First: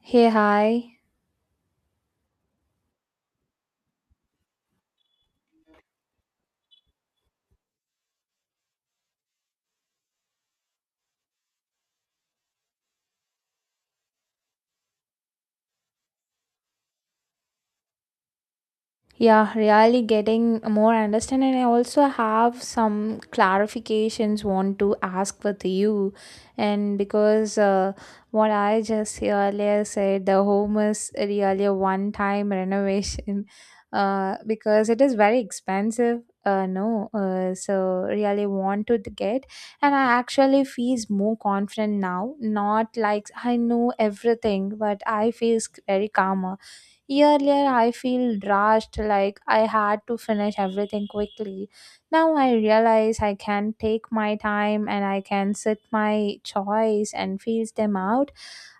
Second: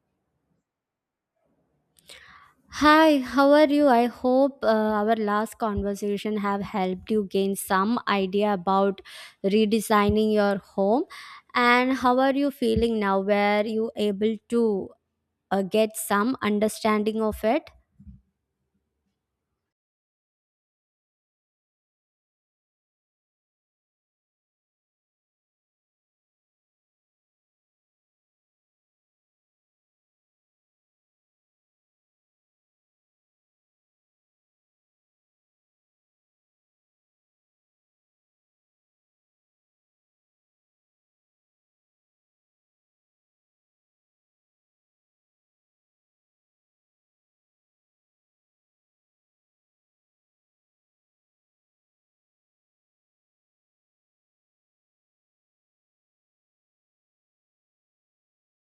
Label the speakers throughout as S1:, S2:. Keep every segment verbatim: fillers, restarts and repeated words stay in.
S1: Hey, hi.
S2: Hi, how are you? I hope uh, our last conversation have helped you gain some idea about redesigning your home, and how are you feeling now? Were you able to uh, get some understanding of it?
S1: Yeah, really getting more understanding. And I also have some clarifications want to ask with you. And because uh, what I just earlier said, the home is really a one time renovation uh, because it is very expensive. Uh, no, uh, so really want to get, and I actually feels more confident now. Not like I know everything, but I feels very calmer. Earlier, I feel rushed, like I had to finish everything quickly. Now I realize I can take my time and I can sit my choice and feel them out.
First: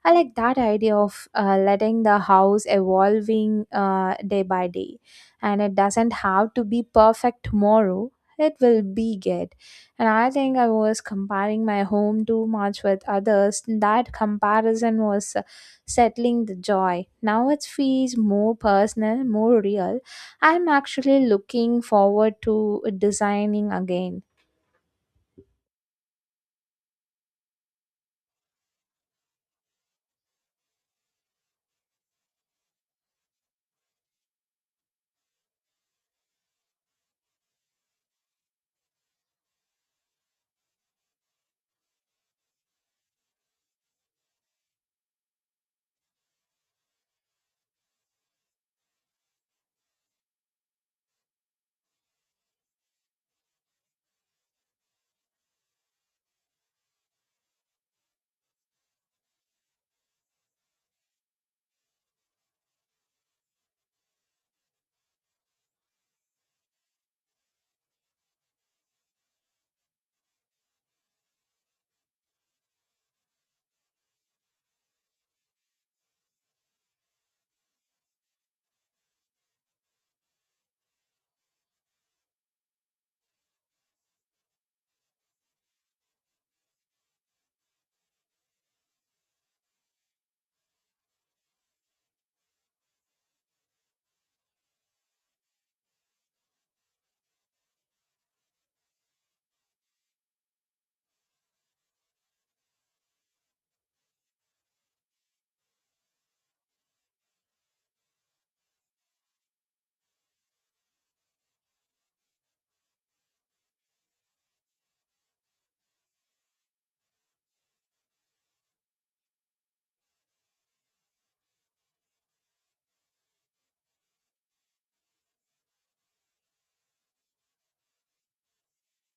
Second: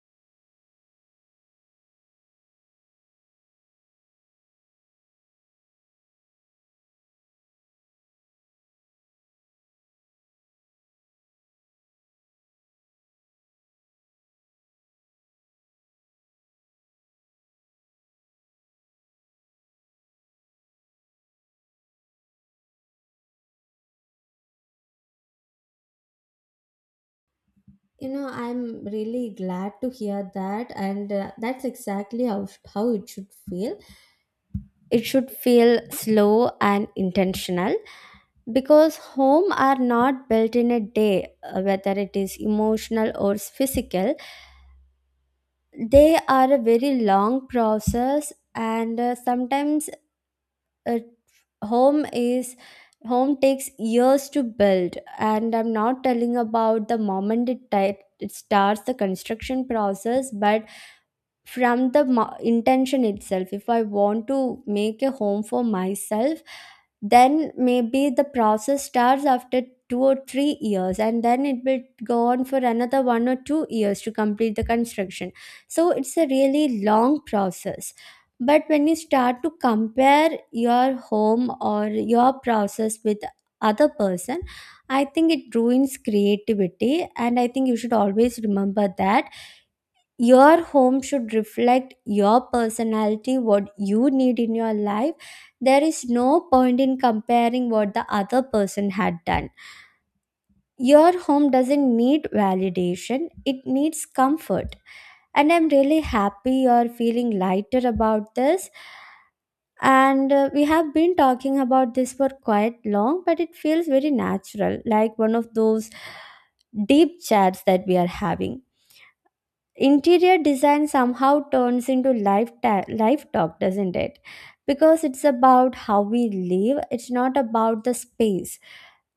S1: I like that idea of uh, letting the house evolving uh, day by day, and it doesn't have to be perfect tomorrow. It will be good. And I think I was comparing my home too much with others. That comparison was uh, settling the joy. Now it feels more personal, more real. I'm actually looking forward to designing again.
S2: You know, I'm really glad to hear that, and uh, that's exactly how how it should feel. It should feel slow and intentional because home are not built in a day, uh, whether it is emotional or physical. They are a very long process, and uh, sometimes uh, home is home takes years to build, and I'm not telling about the moment it, ti- it starts the construction process, but from the mo- intention itself. If I want to make a home for myself, then maybe the process starts after two or three years, and then it will go on for another one or two years to complete the construction. So it's a really long process. But when you start to compare your home or your process with other person, I think it ruins creativity, and I think you should always remember that your home should reflect your personality, what you need in your life. There is no point in comparing what the other person had done. Your home doesn't need validation, it needs comfort. And I'm really happy you're feeling lighter about this. And uh, we have been talking about this for quite long, but it feels very natural, like one of those deep chats that we are having. Interior design somehow turns into life ta- life talk, doesn't it? Because it's about how we live, it's not about the space.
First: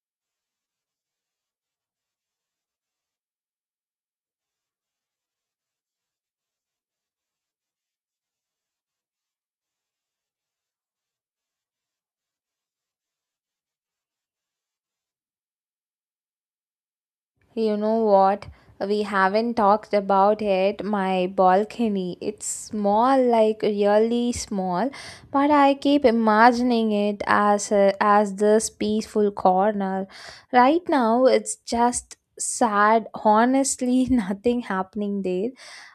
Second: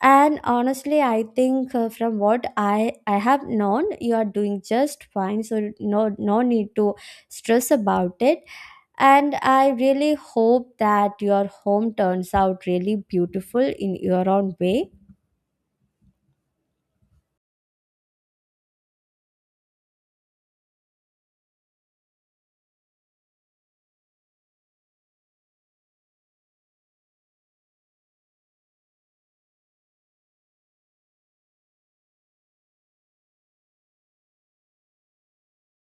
S2: And honestly, I think uh, from what i i have known, you are doing just fine, so no no need to stress about it. And I really hope that your home turns out really beautiful in your own way.
S1: You know what? We haven't talked about it. My balcony. It's small, like really small, but I keep imagining it as a, as this peaceful corner. Right now, it's just sad. Honestly, nothing happening there.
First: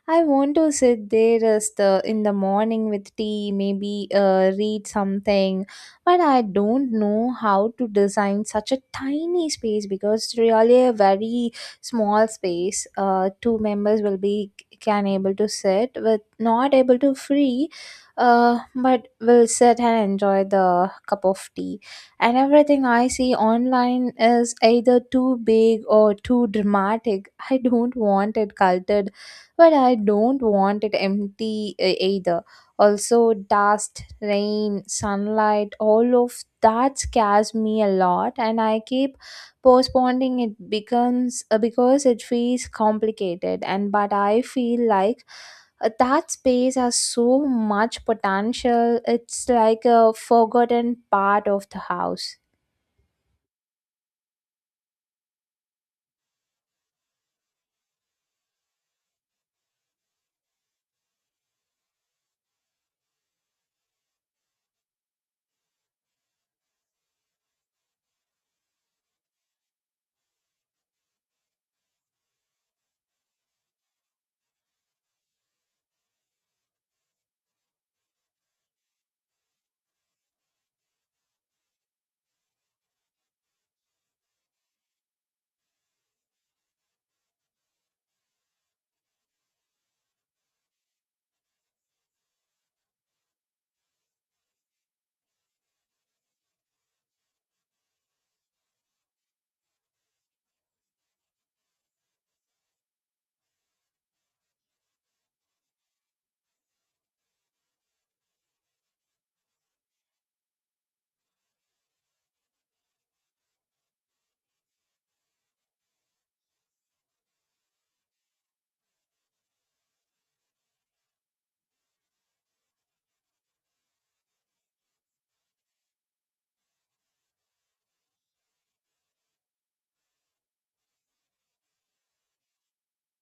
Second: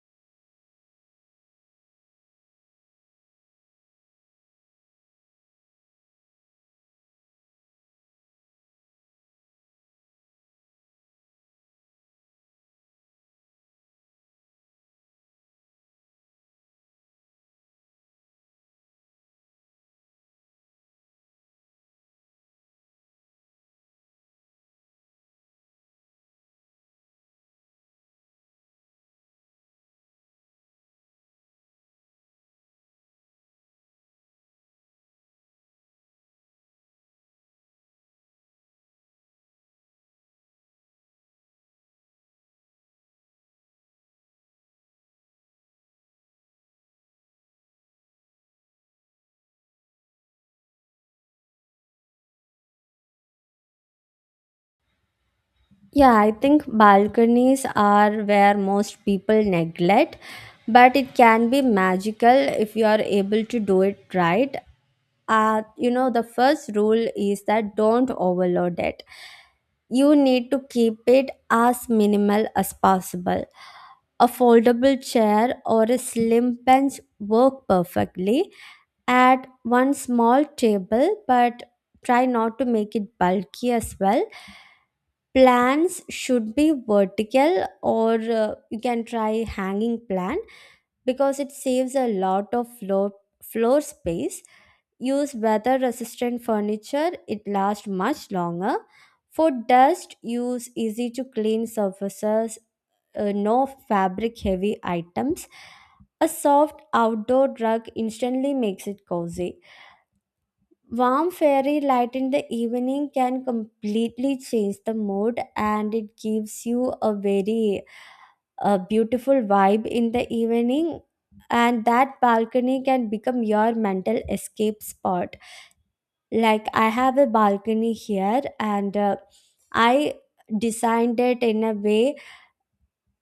S1: I want to sit there as the in the morning with tea, maybe uh, read something, but I don't know how to design such a tiny space because it's really a very small space. Uh, two members will be can able to sit with not able to free, uh, but will sit and enjoy the cup of tea. And everything I see online is either too big or too dramatic. I don't want it cultured, but I don't want it empty uh, either. Also dust, rain, sunlight, all of that scares me a lot, and I keep postponing it becomes uh, because it feels complicated. And but I feel like uh, that space has so much potential. It's like a forgotten part of the house.
S2: Yeah, I think balconies are where most people neglect, but it can be magical if you are able to do it right. Uh, you know, the first rule is that don't overload it. You need to keep it as minimal as possible. A foldable chair or a slim bench work perfectly. Add one small table, but try not to make it bulky as well. Plants should be vertical, or uh, you can try hanging plant, because it saves a lot of floor floor space. Use weather resistant furniture, it lasts much longer. For dust, use easy to clean surfaces. Uh, no fabric heavy items. A soft outdoor rug instantly makes it cozy. Warm fairy light in the evening can completely change the mood, and it gives you a very uh, beautiful vibe in the evening. And that balcony can become your mental escape spot. Like, I have a balcony here, and uh, I designed it in a way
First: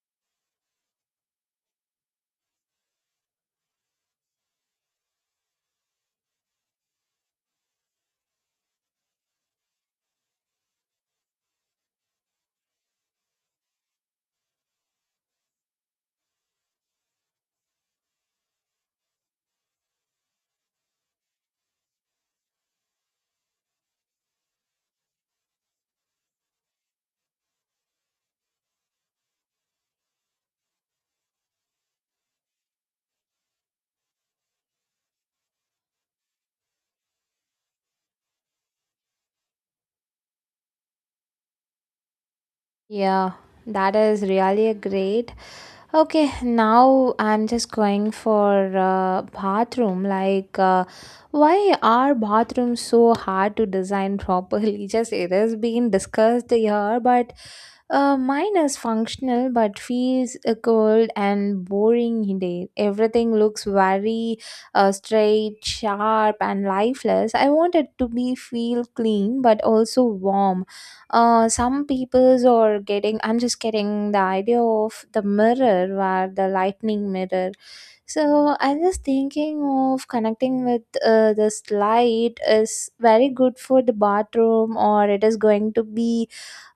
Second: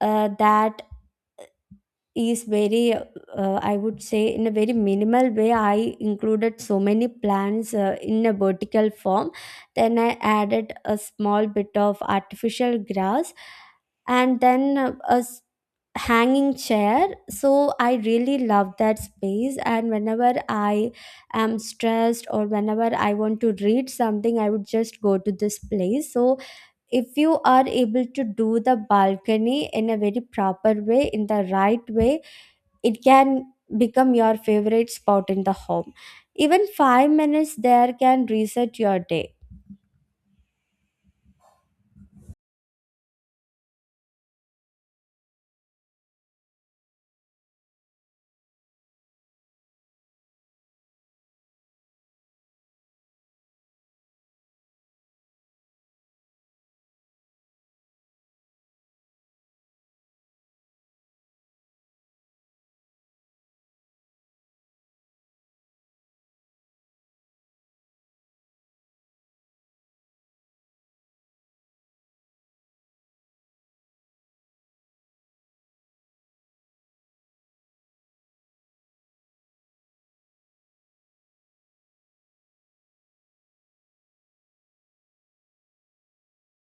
S2: uh, that is very, uh, I would say, in a very minimal way. I included so many plants uh, in a vertical form, then I added a small bit of artificial grass, and then uh, a s- hanging chair. So I really love that space, and whenever I am stressed or whenever I want to read something, I would just go to this place. So if you are able to do the balcony in a very proper way, in the right way, it can become your favorite spot in the home. Even five minutes there can reset your day.
S1: Yeah, that is really a great. Okay, now I'm just going for uh, bathroom. Like, uh, why are bathrooms so hard to design properly? Just it has been discussed here, but uh, mine is functional, but feels uh, cold and boring in there. Everything looks very uh, straight, sharp, and lifeless. I want it to be feel clean, but also warm. Uh, some peoples are getting, I'm just getting the idea of the mirror where the lightning mirror, so I'm just thinking of connecting with uh, this light is very good for the bathroom, or it is going to be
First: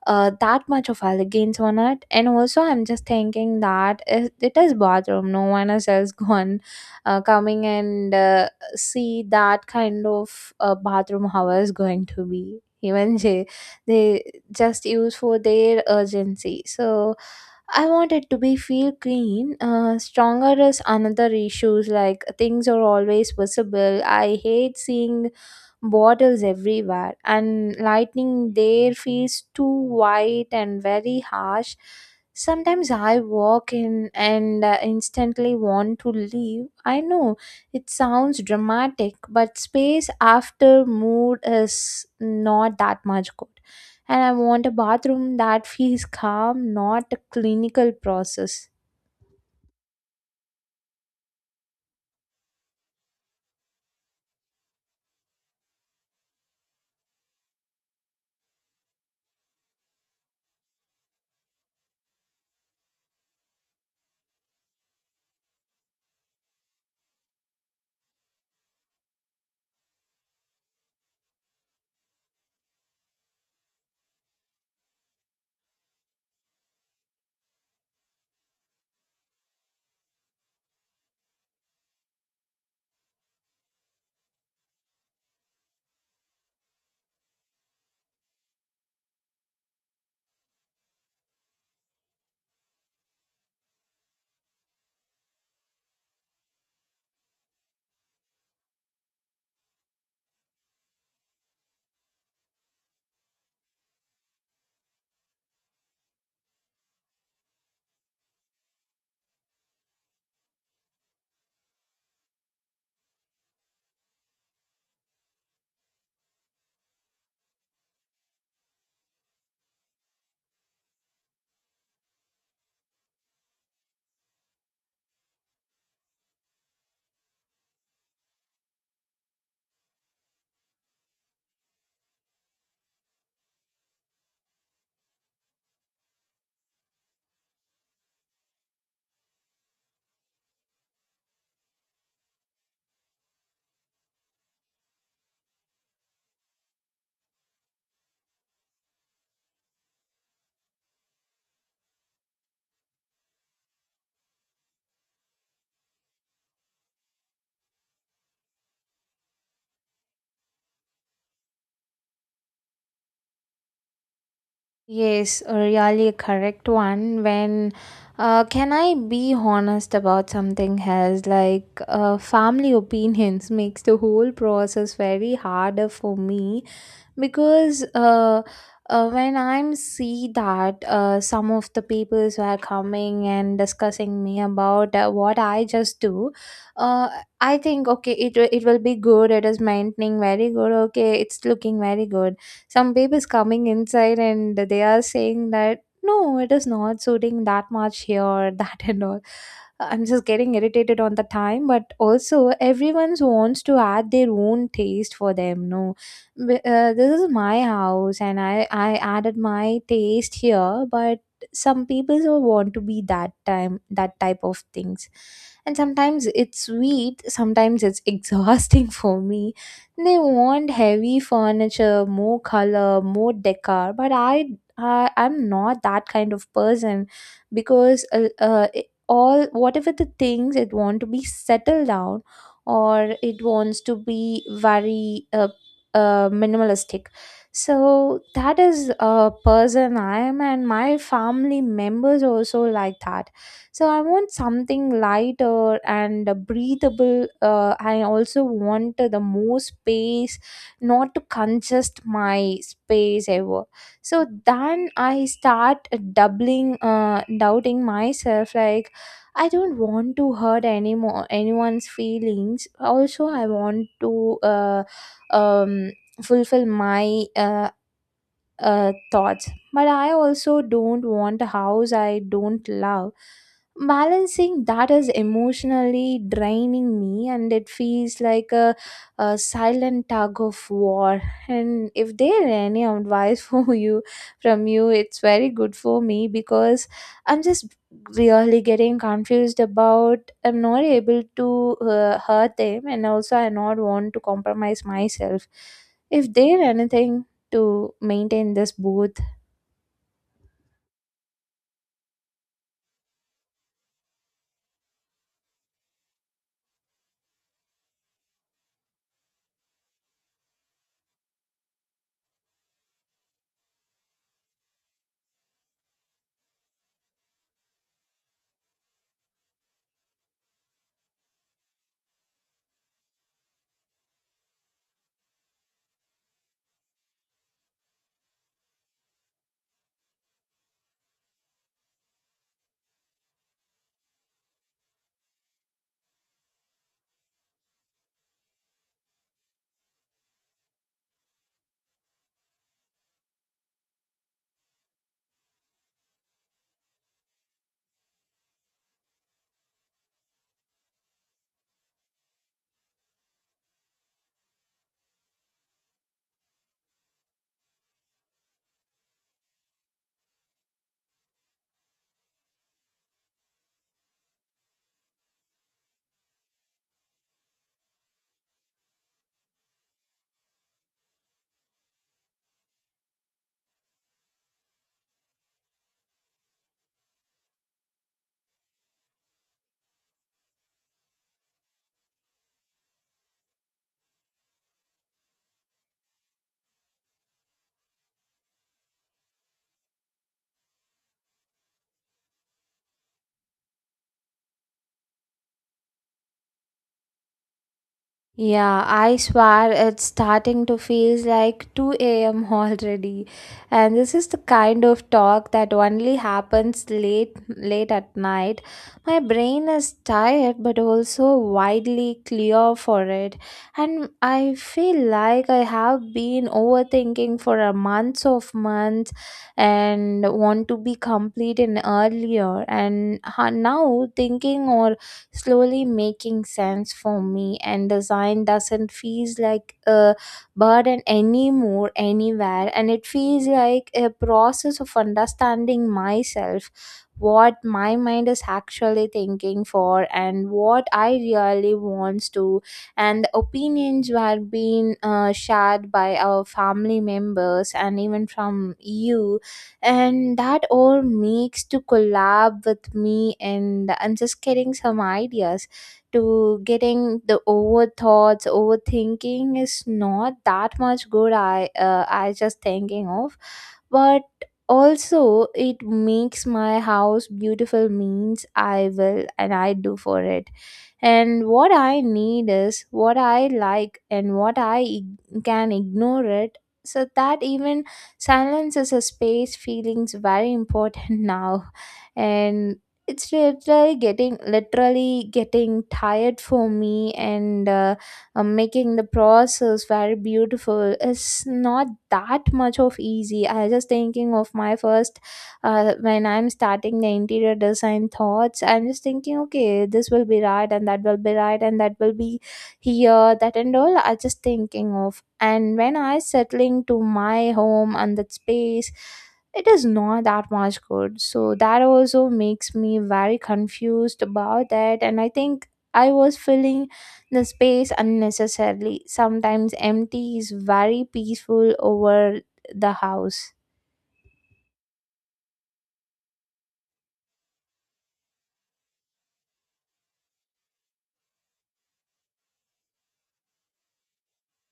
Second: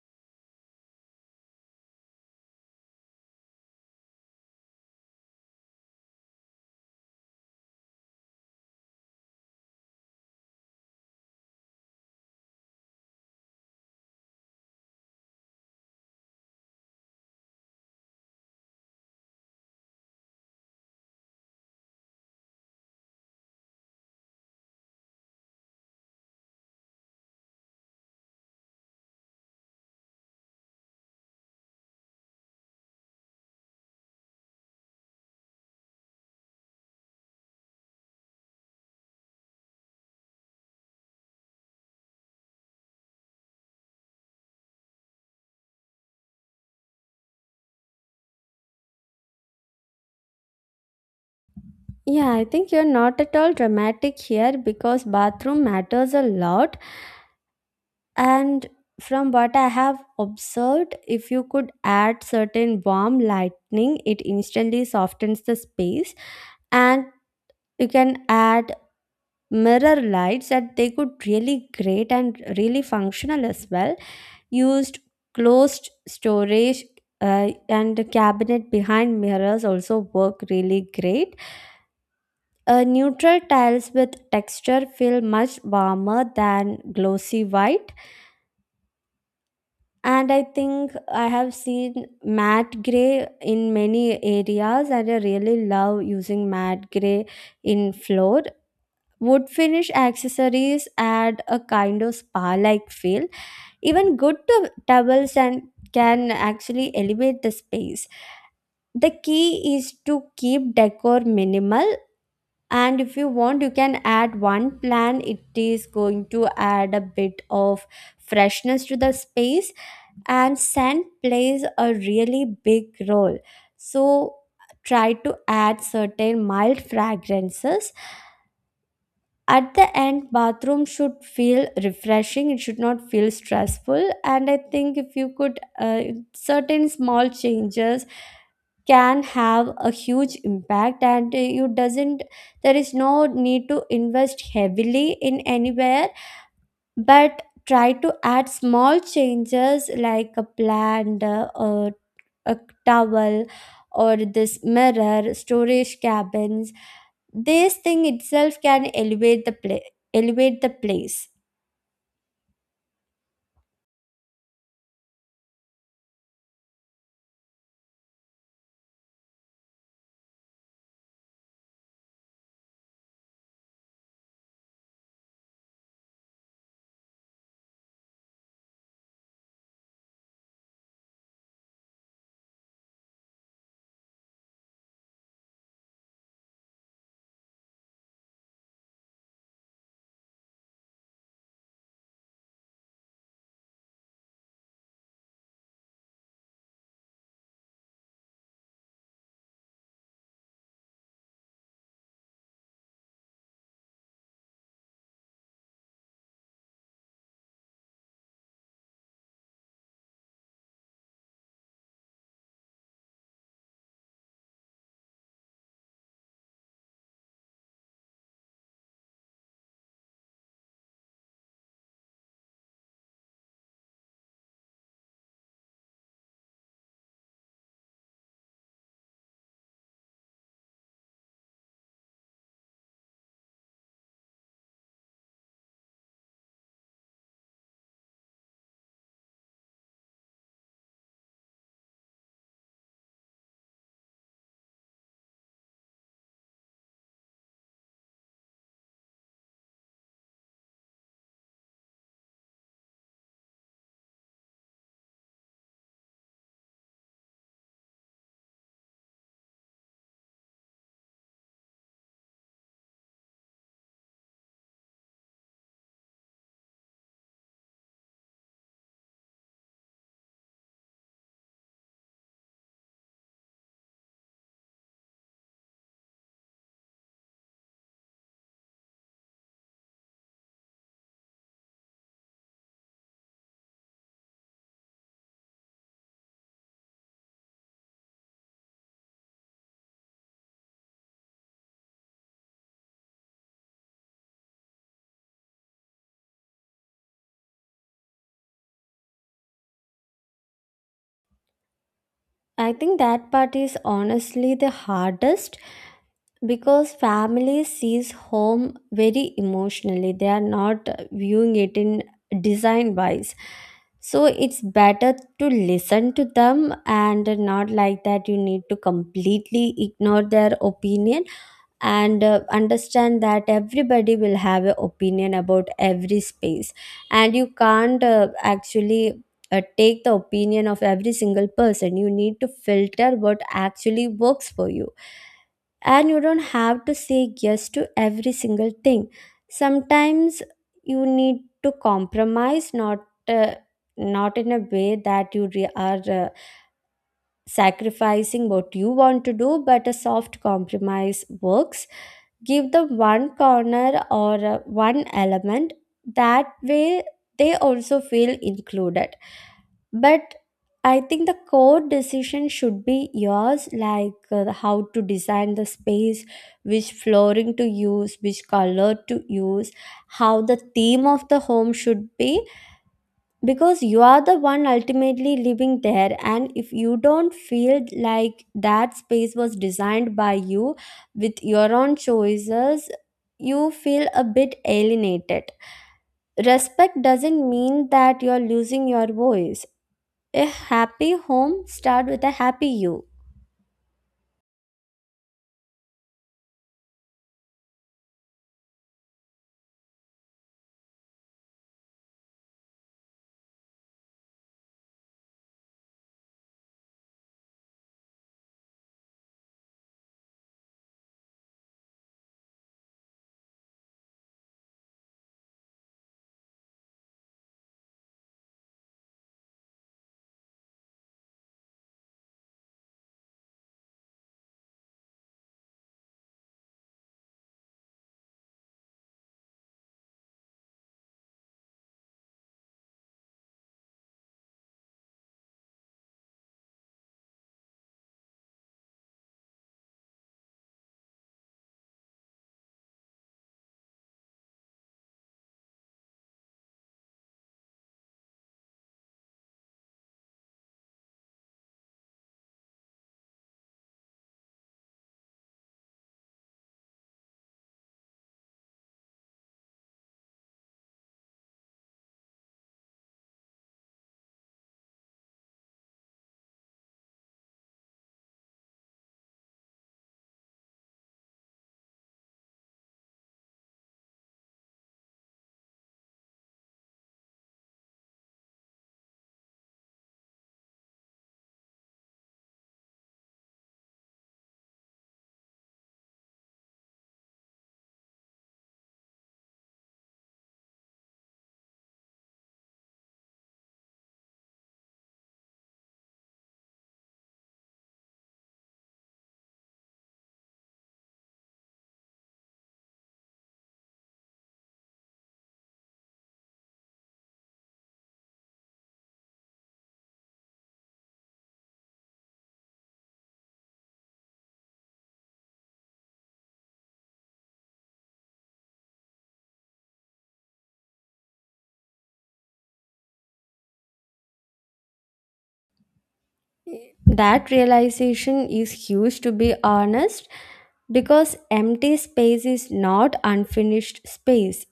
S1: uh, that much of elegance on it. And also I'm just thinking that it, it is bathroom, no one else has gone, uh, coming, and uh, see that kind of uh, bathroom how is going to be. Even Jay, they just use for their urgency. So I want it to be feel clean. Uh, stronger is another issues, like things are always visible. I hate seeing bottles everywhere, and lightning there feels too white and very harsh. Sometimes I walk in and uh, instantly want to leave. I know it sounds dramatic, but space after mood is not that much good. And I want a bathroom that feels calm, not a clinical process.
S2: Yeah, I think you're not at all dramatic here, because bathroom matters a lot. And from what I have observed, if you could add certain warm lighting, it instantly softens the space. And you can add mirror lights, that they could really great and really functional as well. Used closed storage, uh, and cabinet behind mirrors also work really great. Uh, neutral tiles with texture feel much warmer than glossy white, and I think I have seen matte gray in many areas, and I really love using matte gray in floor. Wood finish accessories add a kind of spa like feel. Even good to towels and can actually elevate the space. The key is to keep decor minimal, and if you want you can add one plant, it is going to add a bit of freshness to the space. And scent plays a really big role, so try to add certain mild fragrances. At the end, bathroom should feel refreshing, it should not feel stressful. And I think if you could, uh, certain small changes can have a huge impact. And uh, you doesn't, there is no need to invest heavily in anywhere, but try to add small changes like a plant, uh, or a towel, or this mirror storage cabins. This thing itself can elevate the pla- elevate the place.
S1: Yes, a really correct one. When uh, can I be honest about something else? Like uh, family opinions makes the whole process very harder for me. because uh, uh, when I'm see that uh, some of the people who are coming and discussing me about uh, what I just do, uh, I think okay, it, will- it will be good, it is maintaining very good, okay it's looking very good. Some people is coming inside and they are saying that no it is not suiting that much here that and all. I'm just getting irritated on the time, but also everyone wants to add their own taste for them. No, b- uh, this is my house and i i added my taste here, but some people will want to be that time that type of things. And sometimes it's sweet, sometimes it's exhausting for me. They want heavy furniture, more color, more decor, but i I i'm not that kind of person. Because uh, uh, it- all whatever the things it want to be settled down, or it wants to be very uh, uh, minimalistic. So that is a person I am, and my family members also like that. So I want something lighter and breathable. uh, I also want the more space, not to congest my space ever. So then I start doubling uh, doubting myself like, I don't want to hurt anymore anyone's feelings. Also, I want to uh, um, fulfill my uh, uh, thoughts. But I also don't want a house I don't love. Balancing that is emotionally draining me, and it feels like a, a silent tug of war. And if there any advice for you, from you, it's very good for me because I'm just really getting confused about. I'm not able to uh, hurt them, and also I not want to compromise myself. If there anything to maintain this booth.
S2: I think that part is honestly the hardest, because family sees home very emotionally, they are not viewing it in design wise. So it's better to listen to them, and not like that you need to completely ignore their opinion. And uh, understand that everybody will have an opinion about every space, and you can't, uh, actually, uh, take the opinion of every single person. You need to filter what actually works for you, and you don't have to say yes to every single thing. Sometimes you need to compromise, not uh, not in a way that you re- are uh, sacrificing what you want to do, but a soft compromise works. Give them one corner, or uh, one element. That way they also feel included. But I think the core decision should be yours, like, uh, how to design the space, which flooring to use, which color to use, how the theme of the home should be. Because you are the one ultimately living there, and if you don't feel like that space was designed by you, with your own choices, you feel a bit alienated. Respect doesn't mean that you're losing your voice. A happy home start with a happy you.
S1: Yeah, I swear it's starting to feel like two a m already. And this is the kind of talk that only happens late late at night. My brain is tired but also widely clear for it. And I feel like I have been overthinking for a months of months, and want to be complete in earlier and ha- now thinking, or slowly making sense for me. And design doesn't feel like a burden anymore anywhere, and it feels like a process of understanding myself, what my mind is actually thinking for and what I really wants to. And the opinions were being uh, shared by our family members and even from you, and that all makes to collab with me. And I'm just getting some ideas to getting the over thoughts. Overthinking is not that much good. I uh, i just thinking of. But also it makes my house beautiful means I will and I do for it. And what I need is what I like and what I ig- can ignore it. So that even silence is a space feelings very important now. And it's literally getting literally getting tired for me. And uh, uh, making the process very beautiful is not that much of easy. I was just thinking of my first, uh, when I'm starting the interior design thoughts, I'm just thinking okay this will be right and that will be right and that will be here, that and all I just thinking of. And when I settling to my home and that space, it is not that much good. So that also makes me very confused about that. And I think I was filling the space unnecessarily. Sometimes empty is very peaceful over the house.
S2: That realization is huge, to be honest, because empty space is not unfinished space.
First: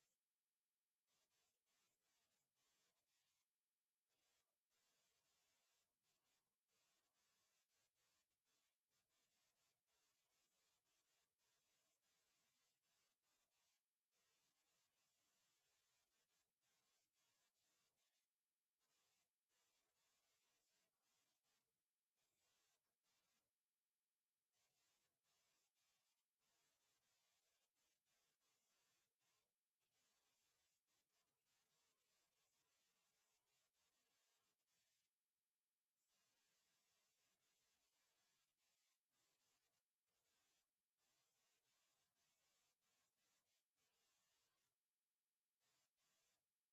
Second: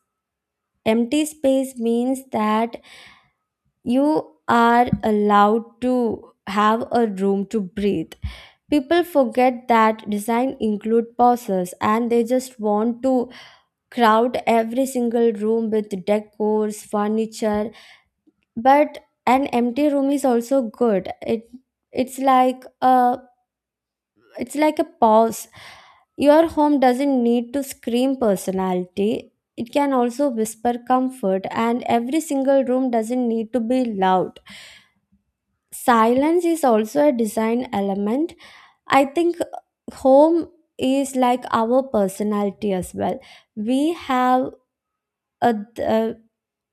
S2: Empty space means that you are allowed to have a room to breathe. People forget that design include pauses, and they just want to crowd every single room with decors, furniture. But an empty room is also good. It it's like a, it's like a pause. Your home doesn't need to scream personality. It can also whisper comfort, and every single room doesn't need to be loud. Silence is also a design element. I think home is like our personality as well. We have a, a,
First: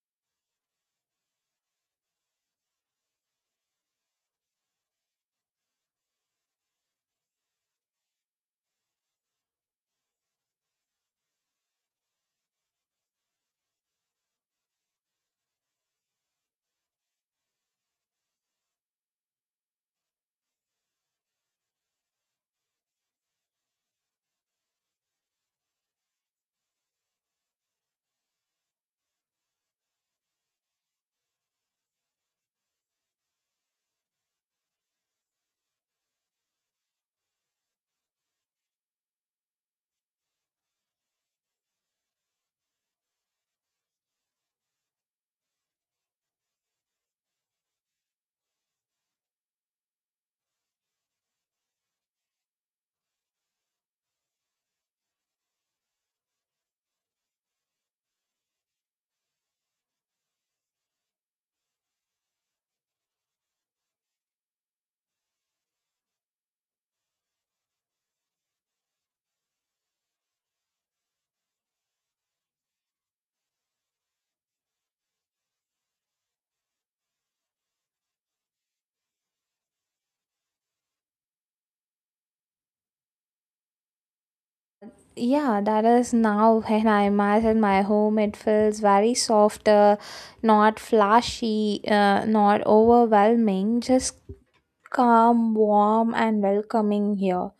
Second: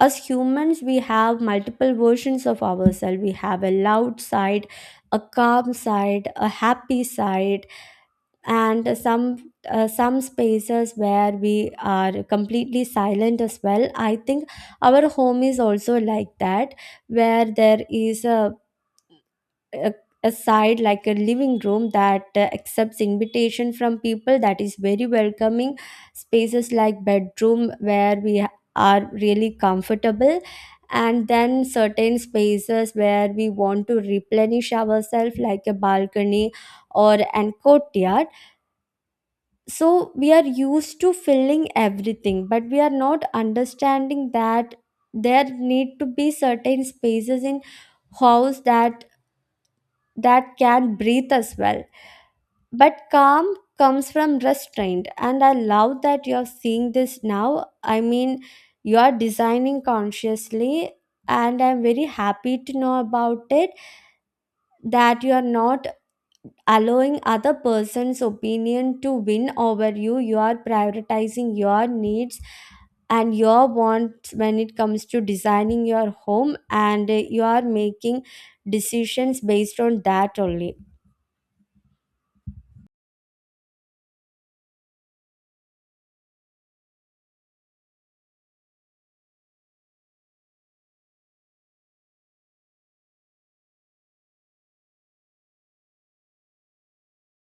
S2: as humans, we have multiple versions of ourselves. We have a loud side, a calm side, a happy side, and some, uh, some spaces where we are completely silent as well. I think our home is also like that, where there is a a, a side like a living room that uh, accepts invitation from people, that is very welcoming. Spaces like bedroom where we ha- are really comfortable. And then certain spaces where we want to replenish ourselves, like a balcony or an courtyard. So we are used to filling everything, but we are not understanding that there need to be certain spaces in house that that can breathe as well. But calm comes from restraint, and I love that you're seeing this now. I mean, you're designing consciously, and I'm very happy to know about it, that you're not allowing other person's opinion to win over you. You are prioritizing your needs and your wants when it comes to designing your home, and uh, you are making decisions based on that only.
S1: Yeah, that is now when I imagine my home. It feels very soft, uh, not flashy, uh, not overwhelming, just calm, warm, and welcoming here.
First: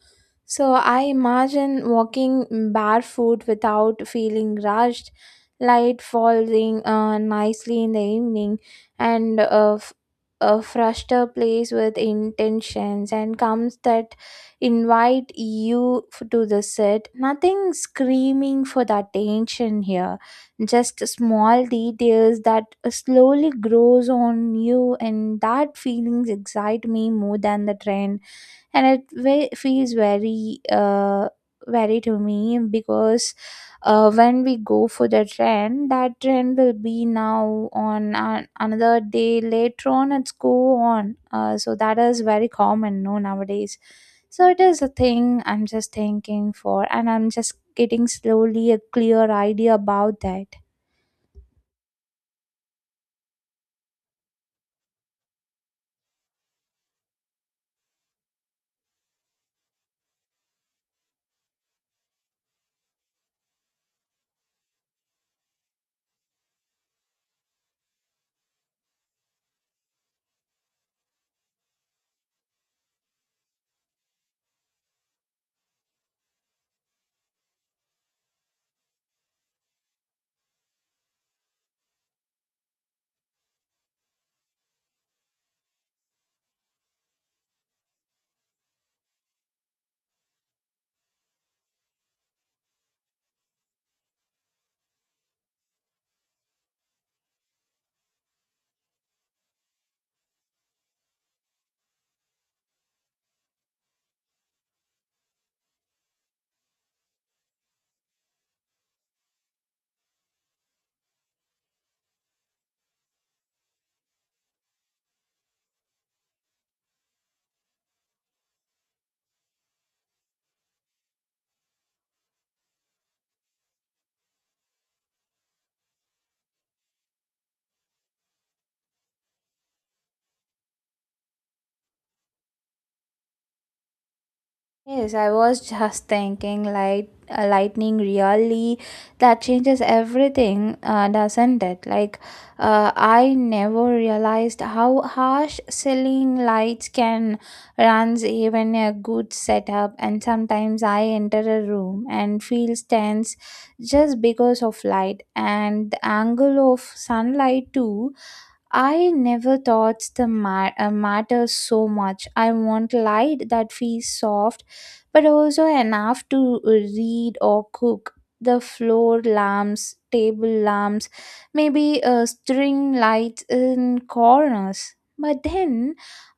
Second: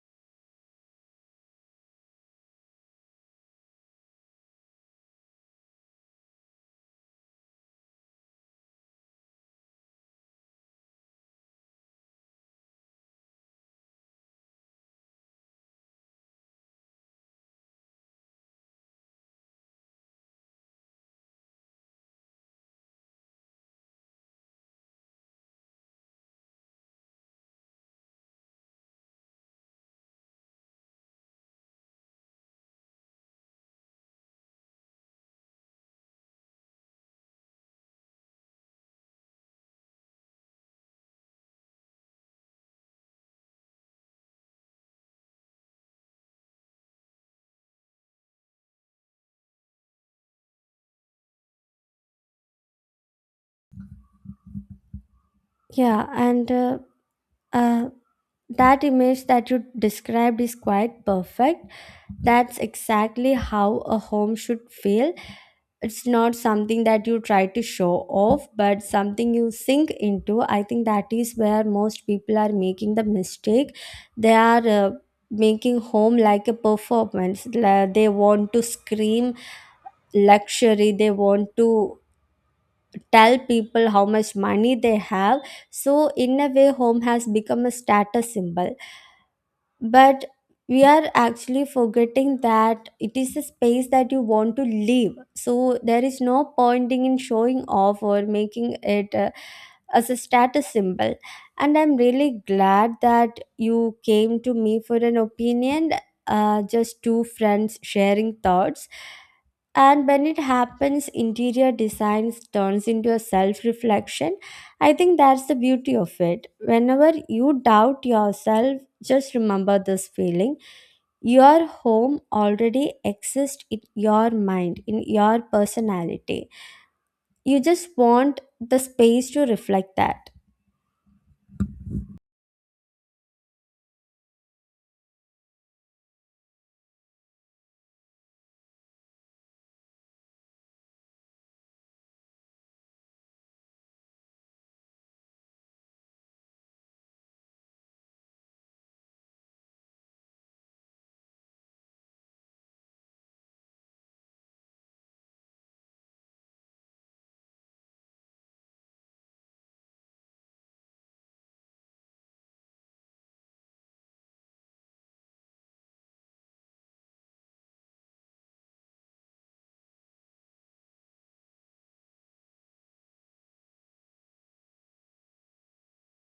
S1: So I imagine walking barefoot without feeling rushed, light falling uh, nicely in the evening, and a, f- a fruster place with intentions and comes that invite you f- to the sit. Nothing screaming for the attention here, just small details that slowly grows on you, and that feelings excite me more than the trend. And it ve- feels very uh, very to me. Because uh, when we go for the trend, that trend will be now on an- another day later on, it's go on uh, so that is very common no nowadays. So it is a thing I'm just thinking for, and I'm just getting slowly a clear idea about that.
S2: Yeah, and uh, uh, that image that you described is quite perfect. That's exactly how a home should feel. It's not something that you try to show off, but something you sink into. I think that is where most people are making the mistake. They are uh, making home like a performance. La- They want to scream luxury, they want to tell people how much money they have. So in a way, home has become a status symbol. But we are actually forgetting that it is a space that you want to live, so there is no pointing in showing off or making it uh, as a status symbol. And I'm really glad that you came to me for an opinion, uh, just two friends sharing thoughts. And when it happens, interior design turns into a self reflection. I think that's the beauty of it. Whenever you doubt yourself, just remember this feeling. Your home already exists in your mind, in your personality. You just want the space to reflect that.
S1: Yes, I was just thinking like uh, lightning really that changes everything, uh, doesn't it? Like uh, I never realized how harsh ceiling lights can runs even a good setup, and sometimes I enter a room and feel tense just because of light and the angle of sunlight too. I never thought the ma- uh, matters so much. I want light that feels soft, but also enough to uh, read or cook. The floor lamps, table lamps, maybe a string light in corners. But then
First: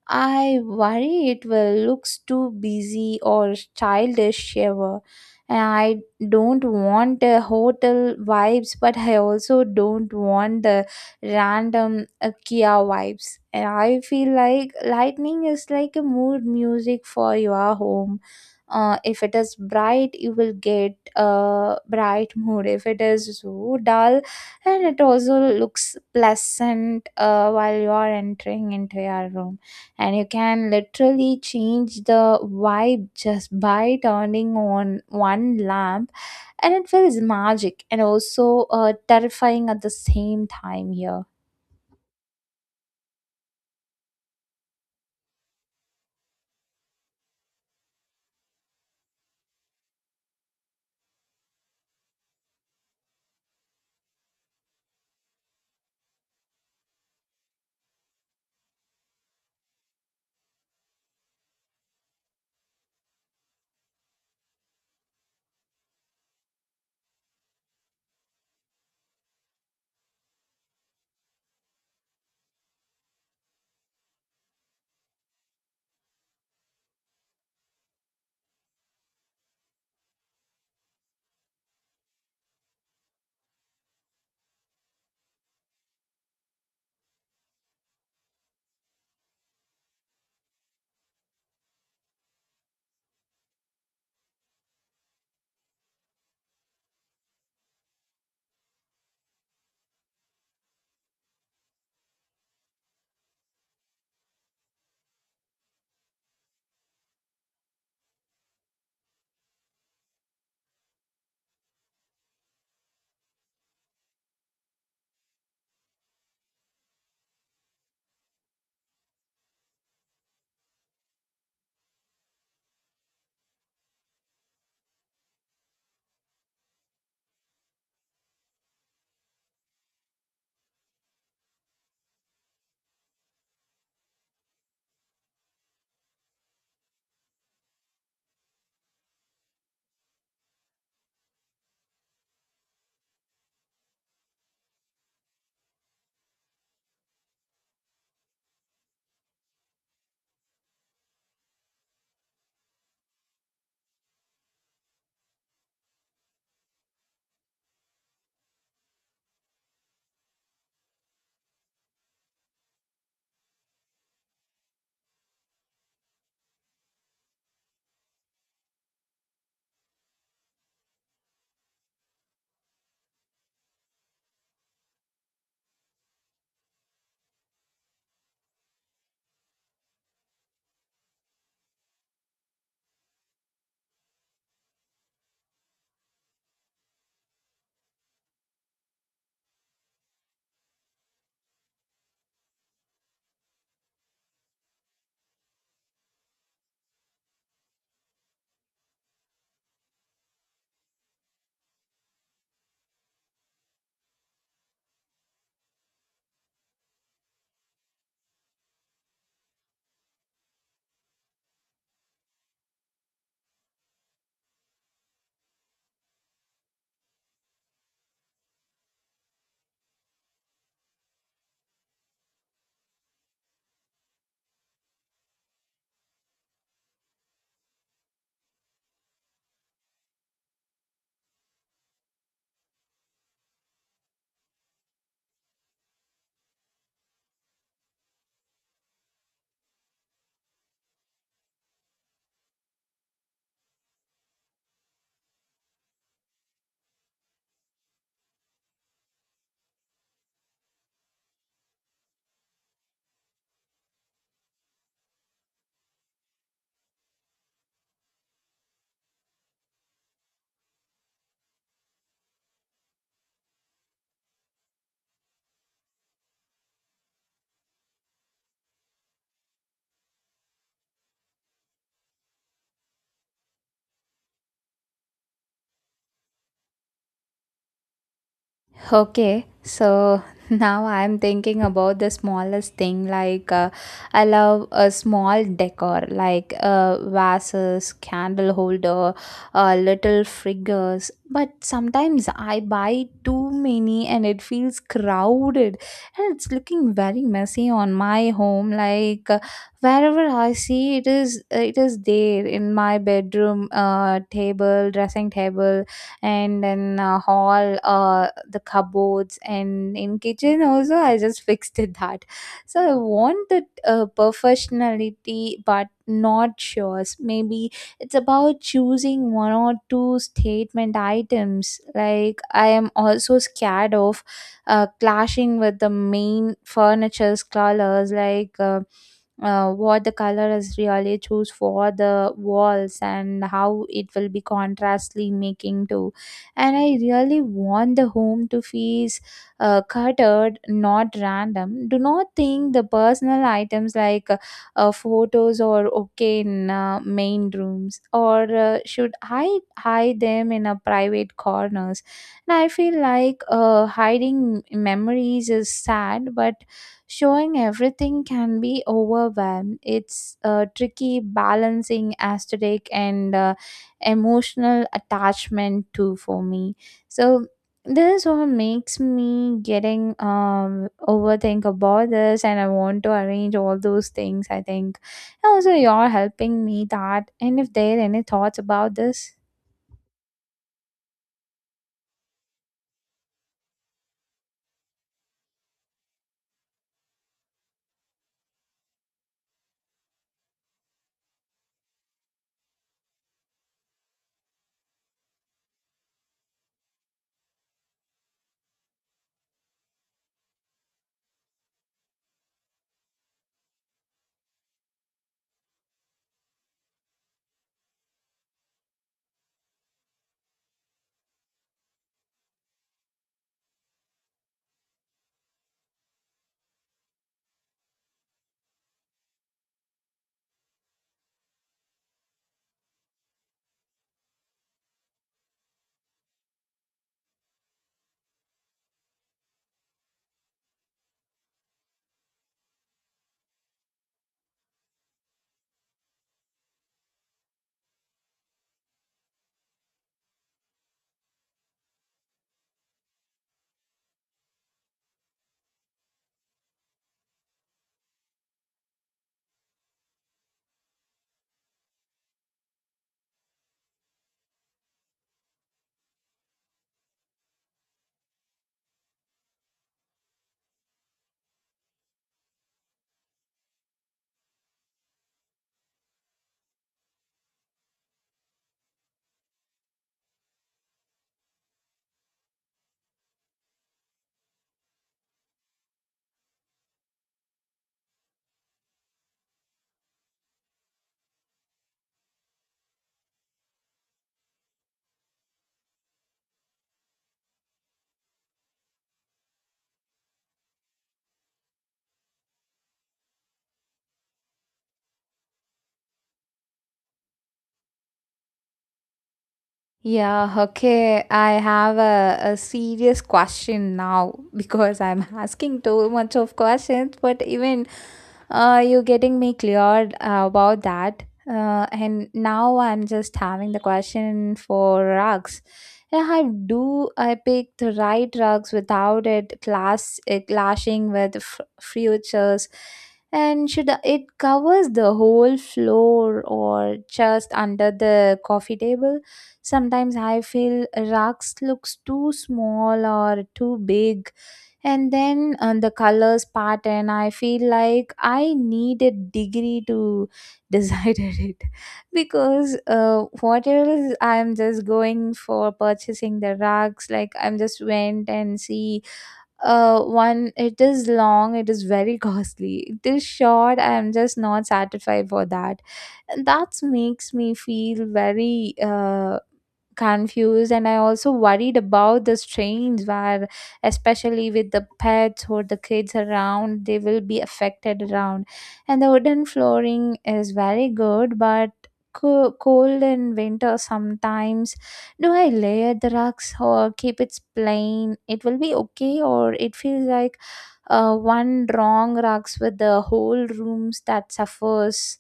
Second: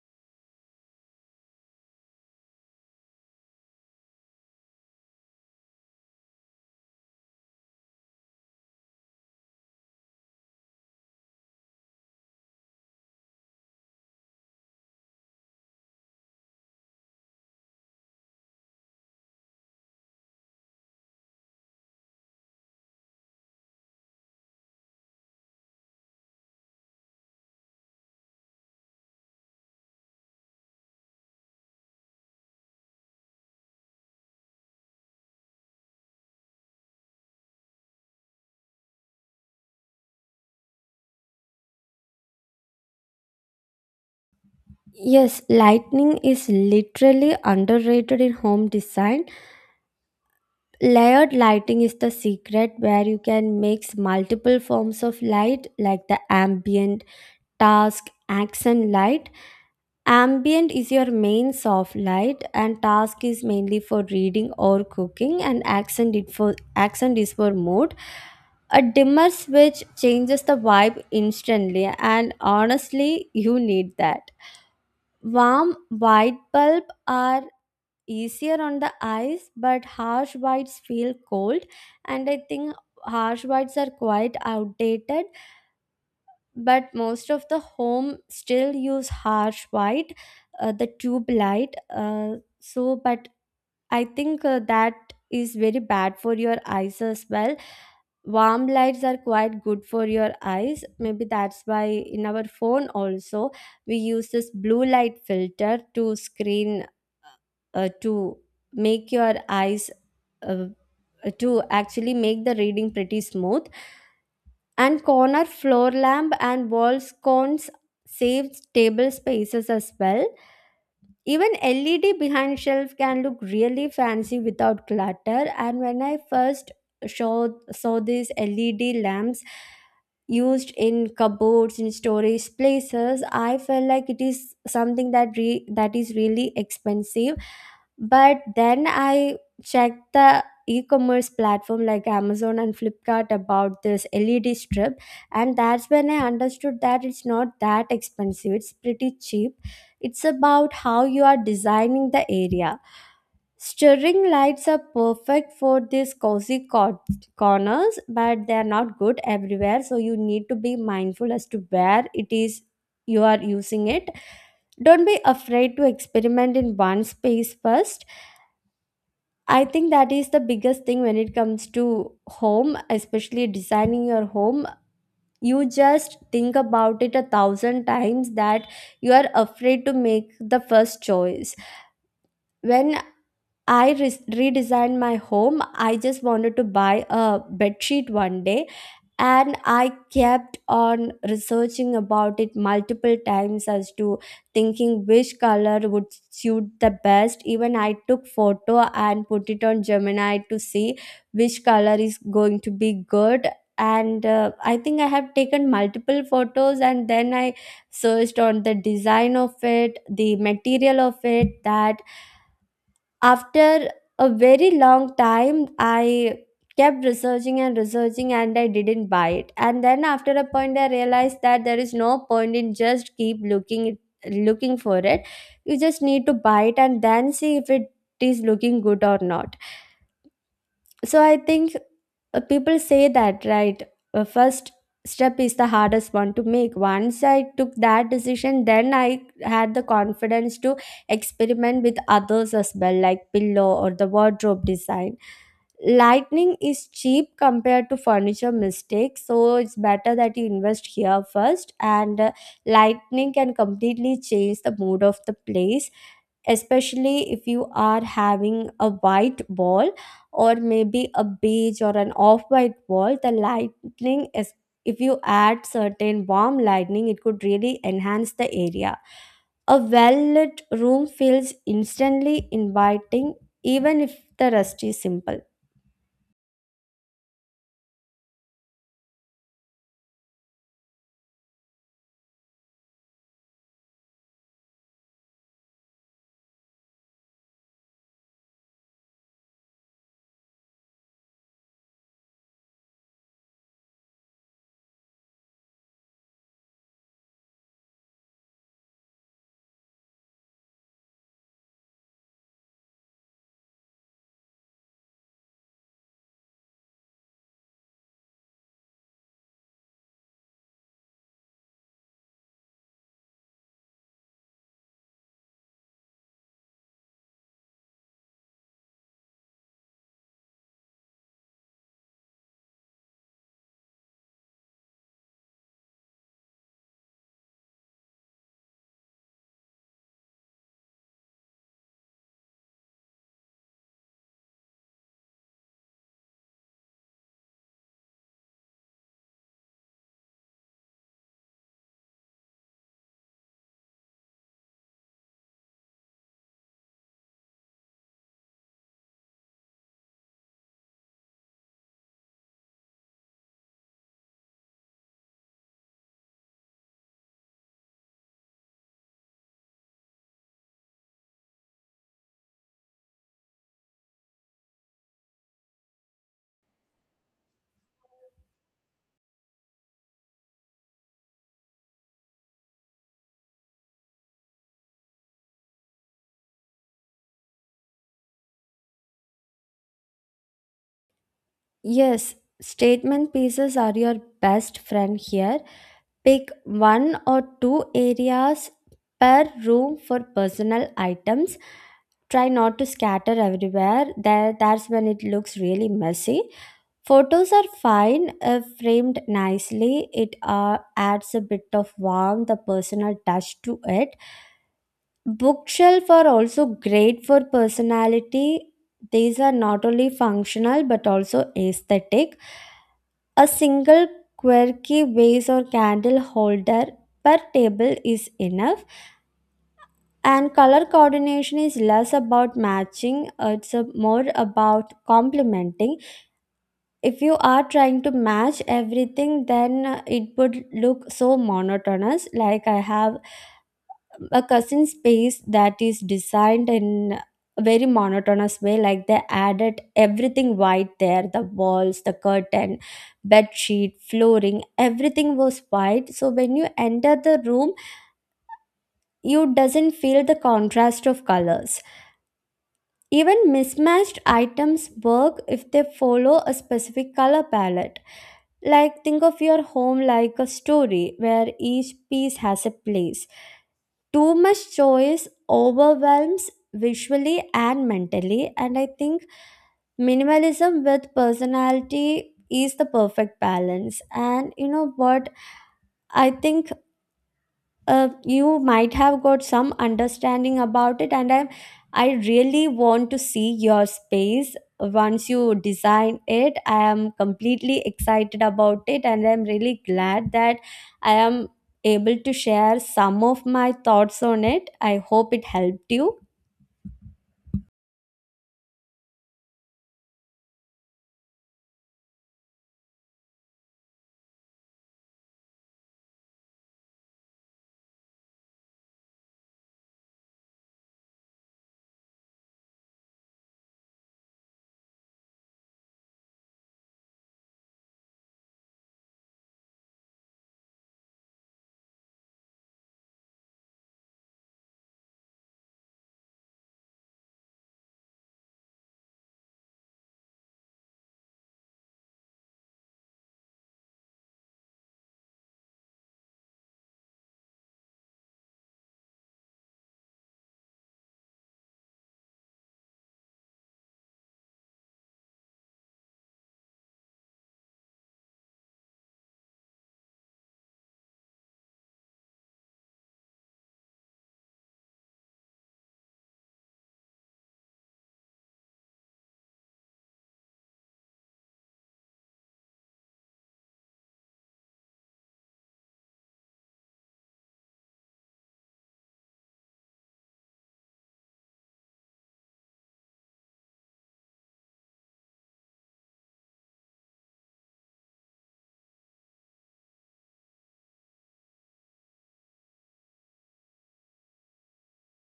S1: I worry it will looks too busy or childish ever. And I don't want a hotel vibes, but I also don't want the random uh, Kia vibes. And I feel like lightning is like a mood music for your home. Uh, if it is bright, you will get a bright mood. If it is so dull, and it also looks pleasant uh, while you are entering into your room, and you can literally change the vibe just by turning on one lamp, and it feels magic and also uh, terrifying at the same time here.
S2: Yes, lighting is literally underrated in home design. Layered lighting is the secret, where you can mix multiple forms of light, like the ambient, task, accent light. Ambient is your main soft light, and task is mainly for reading or cooking, and accent it for accent is for mood. A dimmer switch changes the vibe instantly, and honestly you need that. Warm white bulb are easier on the eyes, but harsh whites feel cold, and I think harsh whites are quite outdated, but most of the home still use harsh white, uh, the tube light. Uh, so but i think uh, that is very bad for your eyes as well. Warm lights are quite good for your eyes. Maybe that's why in our phone also we use this blue light filter to screen, uh, to make your eyes, uh, to actually make the reading pretty smooth. And corner floor lamp and wall sconces save table spaces as well. Even L E D behind shelf can look really fancy without clutter. And when I first showed, saw these L E D lamps used in cupboards in storage places, I felt like it is something that re- that is really expensive. But then I checked the e-commerce platform like Amazon and Flipkart about this L E D strip, and that's when I understood that it's not that expensive. It's pretty cheap. It's about how you are designing the area. Stirring lights are perfect for these cozy cor- corners, but they are not good everywhere. So you need to be mindful as to where it is you are using it. Don't be afraid to experiment in one space first. I think that is the biggest thing when it comes to home, especially designing your home. You just think about it a thousand times that you are afraid to make the first choice when I re- redesigned my home. I just wanted to buy a bedsheet one day, and I kept on researching about it multiple times as to thinking which color would suit the best. Even I took photo and put it on Gemini to see which color is going to be good. And uh, I think I have taken multiple photos, and then I searched on the design of it, the material of it. That after a very long time, I kept researching and researching, and I didn't buy it. And then after a point I realized that there is no point in just keep looking it looking for it. You just need to buy it and then see if it is looking good or not. So I think, uh, people say that, right? Uh, first step is the hardest one to make. Once I took that decision, then I had the confidence to experiment with others as well, like pillow or the wardrobe design. Lightning is cheap compared to furniture mistakes, so it's better that you invest here first. And uh, lightning can completely change the mood of the place, especially if you are having a white wall or maybe a beige or an off white wall. The lightning is, if you add certain warm lightning, it could really enhance the area. A well lit room feels instantly inviting, even if the rest is simple.
S1: Okay, so now I'm thinking about the smallest thing. Like, uh, I love a small decor, like uh, vases, candle holder, uh, little figures. But sometimes I buy too many and it feels crowded, and it's looking very messy on my home. Like, uh, wherever I see it is, it is there in my bedroom, uh, table, dressing table, and then uh, hall, uh, the cupboards, and in kitchen also I just fixed it that. So I want that uh, professionality but not yours maybe. It's about choosing one or two statement items, like I am also scared of uh, clashing with the main furniture's colors, like uh, uh, what the color is really choose for the walls and how it will be contrastly making to. And I really want the home to feel uh, cluttered not random. Do not think the personal items, like uh, uh, photos, or okay in uh, main rooms, or uh, should I hide them in a private corners. And I feel like uh, hiding memories is sad, but showing everything can be overwhelmed. It's a tricky balancing aesthetic and uh, emotional attachment too for me. So this all makes me getting um overthink about this, and I want to arrange all those things I think. And also you're helping me that, and if there any thoughts about this.
S2: Yes, statement pieces are your best friend here. Pick one or two areas per room for personal items. Try not to scatter everywhere. There, that's when it looks really messy. Photos are fine if framed nicely. It uh, adds a bit of warmth, a personal touch to it. Bookshelf are also great for personality. These are not only functional but also aesthetic. A single quirky vase or candle holder per table is enough, and color coordination is less about matching. uh, it's a- more about complementing. If you are trying to match everything, then uh, it would look so monotonous. Like I have a cousin space that is designed in a very monotonous way. Like they added everything white there: the walls, the curtain, bed sheet, flooring, everything was white. So when you enter the room, you doesn't feel the contrast of colors. Even mismatched items work if they follow a specific color palette. Like, think of your home like a story where each piece has a place. Too much choice overwhelms visually and mentally, and I think minimalism with personality is the perfect balance. And you know what? I think uh, you might have got some understanding about it. And I am I really want to see your space once you design it. I am completely excited about it, and I'm really glad that I am able to share some of my thoughts on it. I hope it helped you.
S1: Yeah, okay. I have a, a serious question now because I'm asking too much of questions, but even uh, you are getting me cleared uh, about that. Uh, and now I'm just having the question for rugs. Yeah, how do I pick the right rugs without it class It clashing with f- futures, and should I- it covers the whole floor or just under the coffee table? Sometimes I feel rugs looks too small or too big, and then on the colors pattern I feel like I need a degree to decide it. Because uh, what else I'm just going for purchasing the rugs, like I'm just went and see, uh one it is long, it is very costly, it is short, I am just not satisfied for that. And that makes me feel very uh confused. And I also worried about the strains, where especially with the pets or the kids around, they will be affected around. And the wooden flooring is very good, but co- cold in winter sometimes. Do I layer the rugs or keep it plain? It will be okay, or it feels like uh, one wrong rocks with the whole rooms that suffers.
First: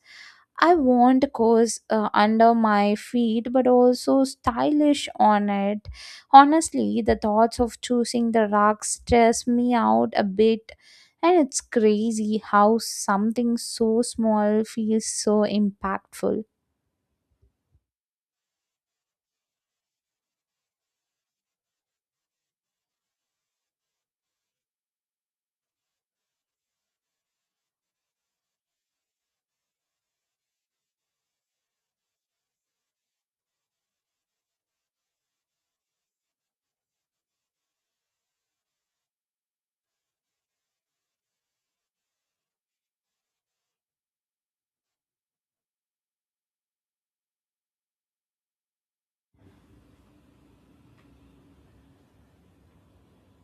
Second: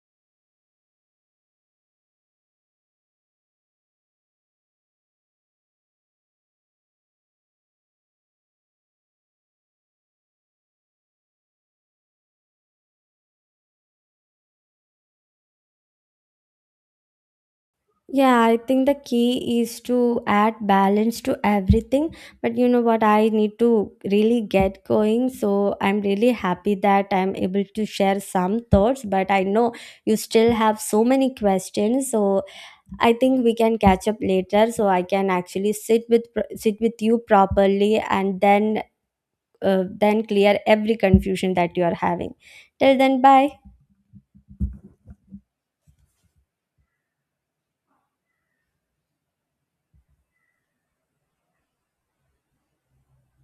S1: I want course uh, under my feet, but also stylish on it. Honestly, the thoughts of choosing the rugs stress me out a bit, and it's crazy how something so small feels so impactful.
S2: Yeah, I think the key is to add balance to everything. But you know what? I need to really get going. So I'm really happy that I'm able to share some thoughts. But I know you still have so many questions. So I think we can catch up later. So I can actually sit with pro- sit with you properly, and then uh, then clear every confusion that you are having. Till then, bye.